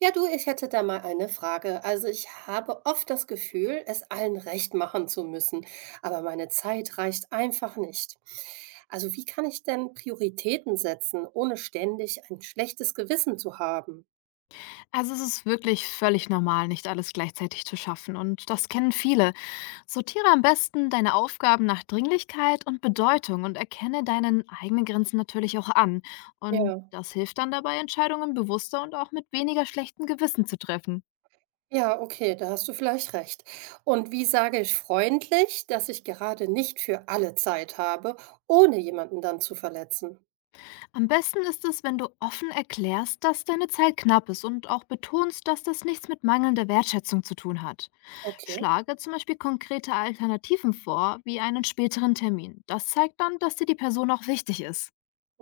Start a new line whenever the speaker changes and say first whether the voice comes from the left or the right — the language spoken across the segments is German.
right: Ja, du, ich hätte da mal eine Frage. Also ich habe oft das Gefühl, es allen recht machen zu müssen, aber meine Zeit reicht einfach nicht. Also wie kann ich denn Prioritäten setzen, ohne ständig ein schlechtes Gewissen zu haben?
left: Also es ist wirklich völlig normal, nicht alles gleichzeitig zu schaffen und das kennen viele. Sortiere am besten deine Aufgaben nach Dringlichkeit und Bedeutung und erkenne deinen eigenen Grenzen natürlich auch an. Und
right: Ja,
left: das hilft dann dabei, Entscheidungen bewusster und auch mit weniger schlechtem Gewissen zu treffen.
right: ja, okay, da hast du vielleicht recht. Und wie sage ich freundlich, dass ich gerade nicht für alle Zeit habe, ohne jemanden dann zu verletzen?
left: Am besten ist es, wenn du offen erklärst, dass deine Zeit knapp ist und auch betonst, dass das nichts mit mangelnder Wertschätzung zu tun hat.
right: Okay.
left: Schlage zum Beispiel konkrete Alternativen vor, wie einen späteren Termin. Das zeigt dann, dass dir die Person auch wichtig ist.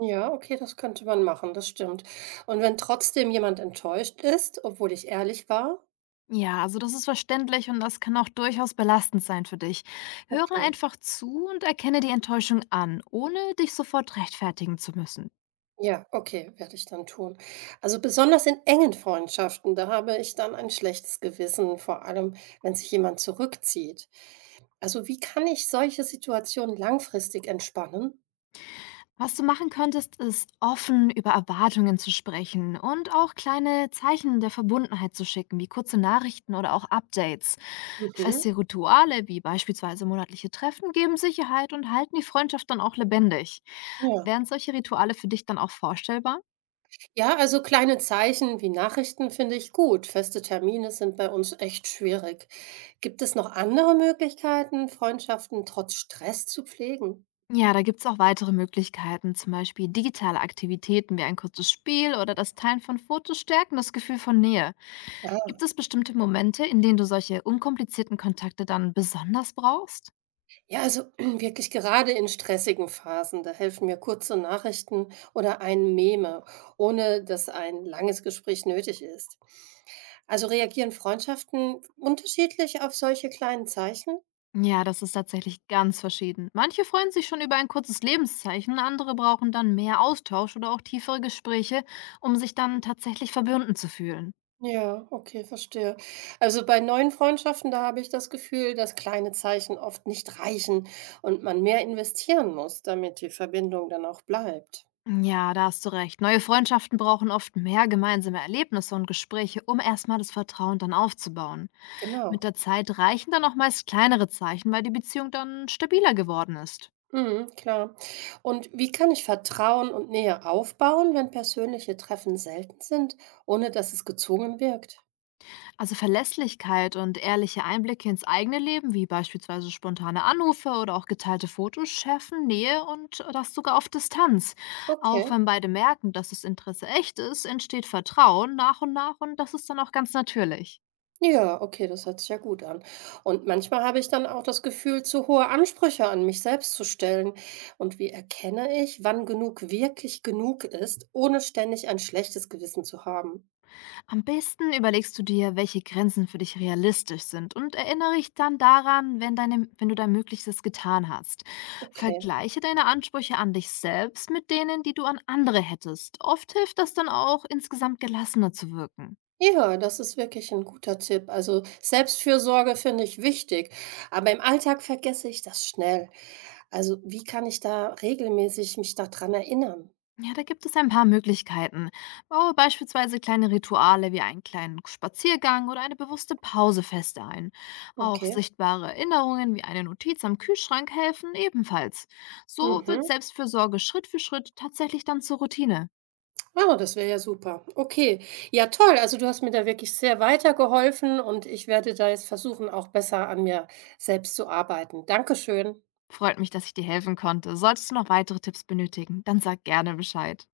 right: Ja, okay, das könnte man machen, das stimmt. Und wenn trotzdem jemand enttäuscht ist, obwohl ich ehrlich war?
left: Ja, also das ist verständlich und das kann auch durchaus belastend sein für dich. Höre
right: Okay.
left: einfach zu und erkenne die Enttäuschung an, ohne dich sofort rechtfertigen zu müssen.
right: Ja, okay, werde ich dann tun. Also besonders in engen Freundschaften, da habe ich dann ein schlechtes Gewissen, vor allem wenn sich jemand zurückzieht. Also wie kann ich solche Situationen langfristig entspannen?
left: Was du machen könntest, ist offen über Erwartungen zu sprechen und auch kleine Zeichen der Verbundenheit zu schicken, wie kurze Nachrichten oder auch Updates.
right: Mhm.
left: Feste Rituale, wie beispielsweise monatliche Treffen, geben Sicherheit und halten die Freundschaft dann auch lebendig.
right: Ja.
left: Wären solche Rituale für dich dann auch vorstellbar?
right: Ja, also kleine Zeichen wie Nachrichten finde ich gut. Feste Termine sind bei uns echt schwierig. Gibt es noch andere Möglichkeiten, Freundschaften trotz Stress zu pflegen?
left: Ja, da gibt's auch weitere Möglichkeiten, zum Beispiel digitale Aktivitäten wie ein kurzes Spiel oder das Teilen von Fotos stärken das Gefühl von Nähe. Gibt
right: Ah,
left: es bestimmte Momente, in denen du solche unkomplizierten Kontakte dann besonders brauchst?
right: ja, also wirklich gerade in stressigen Phasen, da helfen mir kurze Nachrichten oder ein Meme, ohne dass ein langes Gespräch nötig ist. Also reagieren Freundschaften unterschiedlich auf solche kleinen Zeichen?
left: Ja, das ist tatsächlich ganz verschieden. Manche freuen sich schon über ein kurzes Lebenszeichen, andere brauchen dann mehr Austausch oder auch tiefere Gespräche, um sich dann tatsächlich verbunden zu fühlen.
right: Ja, okay, verstehe. Also bei neuen Freundschaften, da habe ich das Gefühl, dass kleine Zeichen oft nicht reichen und man mehr investieren muss, damit die Verbindung dann auch bleibt.
left: Ja, da hast du recht. Neue Freundschaften brauchen oft mehr gemeinsame Erlebnisse und Gespräche, um erstmal das Vertrauen dann aufzubauen. Mit
right: Genau.
left: der Zeit reichen dann auch meist kleinere Zeichen, weil die Beziehung dann stabiler geworden ist.
right: Mhm, klar. Und wie kann ich Vertrauen und Nähe aufbauen, wenn persönliche Treffen selten sind, ohne dass es gezwungen wirkt?
left: Also Verlässlichkeit und ehrliche Einblicke ins eigene Leben, wie beispielsweise spontane Anrufe oder auch geteilte Fotos, schärfen Nähe und das sogar auf Distanz. Auch
right: Okay.
left: wenn beide merken, dass das Interesse echt ist, entsteht Vertrauen nach und nach und das ist dann auch ganz natürlich.
right: Ja, okay, das hört sich ja gut an. Und manchmal habe ich dann auch das Gefühl, zu hohe Ansprüche an mich selbst zu stellen. Und wie erkenne ich, wann genug wirklich genug ist, ohne ständig ein schlechtes Gewissen zu haben?
left: Am besten überlegst du dir, welche Grenzen für dich realistisch sind und erinnere dich dann daran, wenn du dein Möglichstes getan hast.
right: Okay.
left: Vergleiche deine Ansprüche an dich selbst mit denen, die du an andere hättest. Oft hilft das dann auch, insgesamt gelassener zu wirken.
right: Ja, das ist wirklich ein guter Tipp. Also Selbstfürsorge finde ich wichtig, aber im Alltag vergesse ich das schnell. Also wie kann ich da regelmäßig mich daran erinnern?
left: Ja, da gibt es ein paar Möglichkeiten. Baue beispielsweise kleine Rituale wie einen kleinen Spaziergang oder eine bewusste Pause fest ein. Auch
right: Okay.
left: sichtbare Erinnerungen wie eine Notiz am Kühlschrank helfen ebenfalls. So wird
right: Mhm.
left: Selbstfürsorge Schritt für Schritt tatsächlich dann zur Routine.
right: Ah, das wäre ja super. Okay. Ja, toll. Also du hast mir da wirklich sehr weitergeholfen und ich werde da jetzt versuchen, auch besser an mir selbst zu arbeiten. Dankeschön.
left: Freut mich, dass ich dir helfen konnte. Solltest du noch weitere Tipps benötigen, dann sag gerne Bescheid.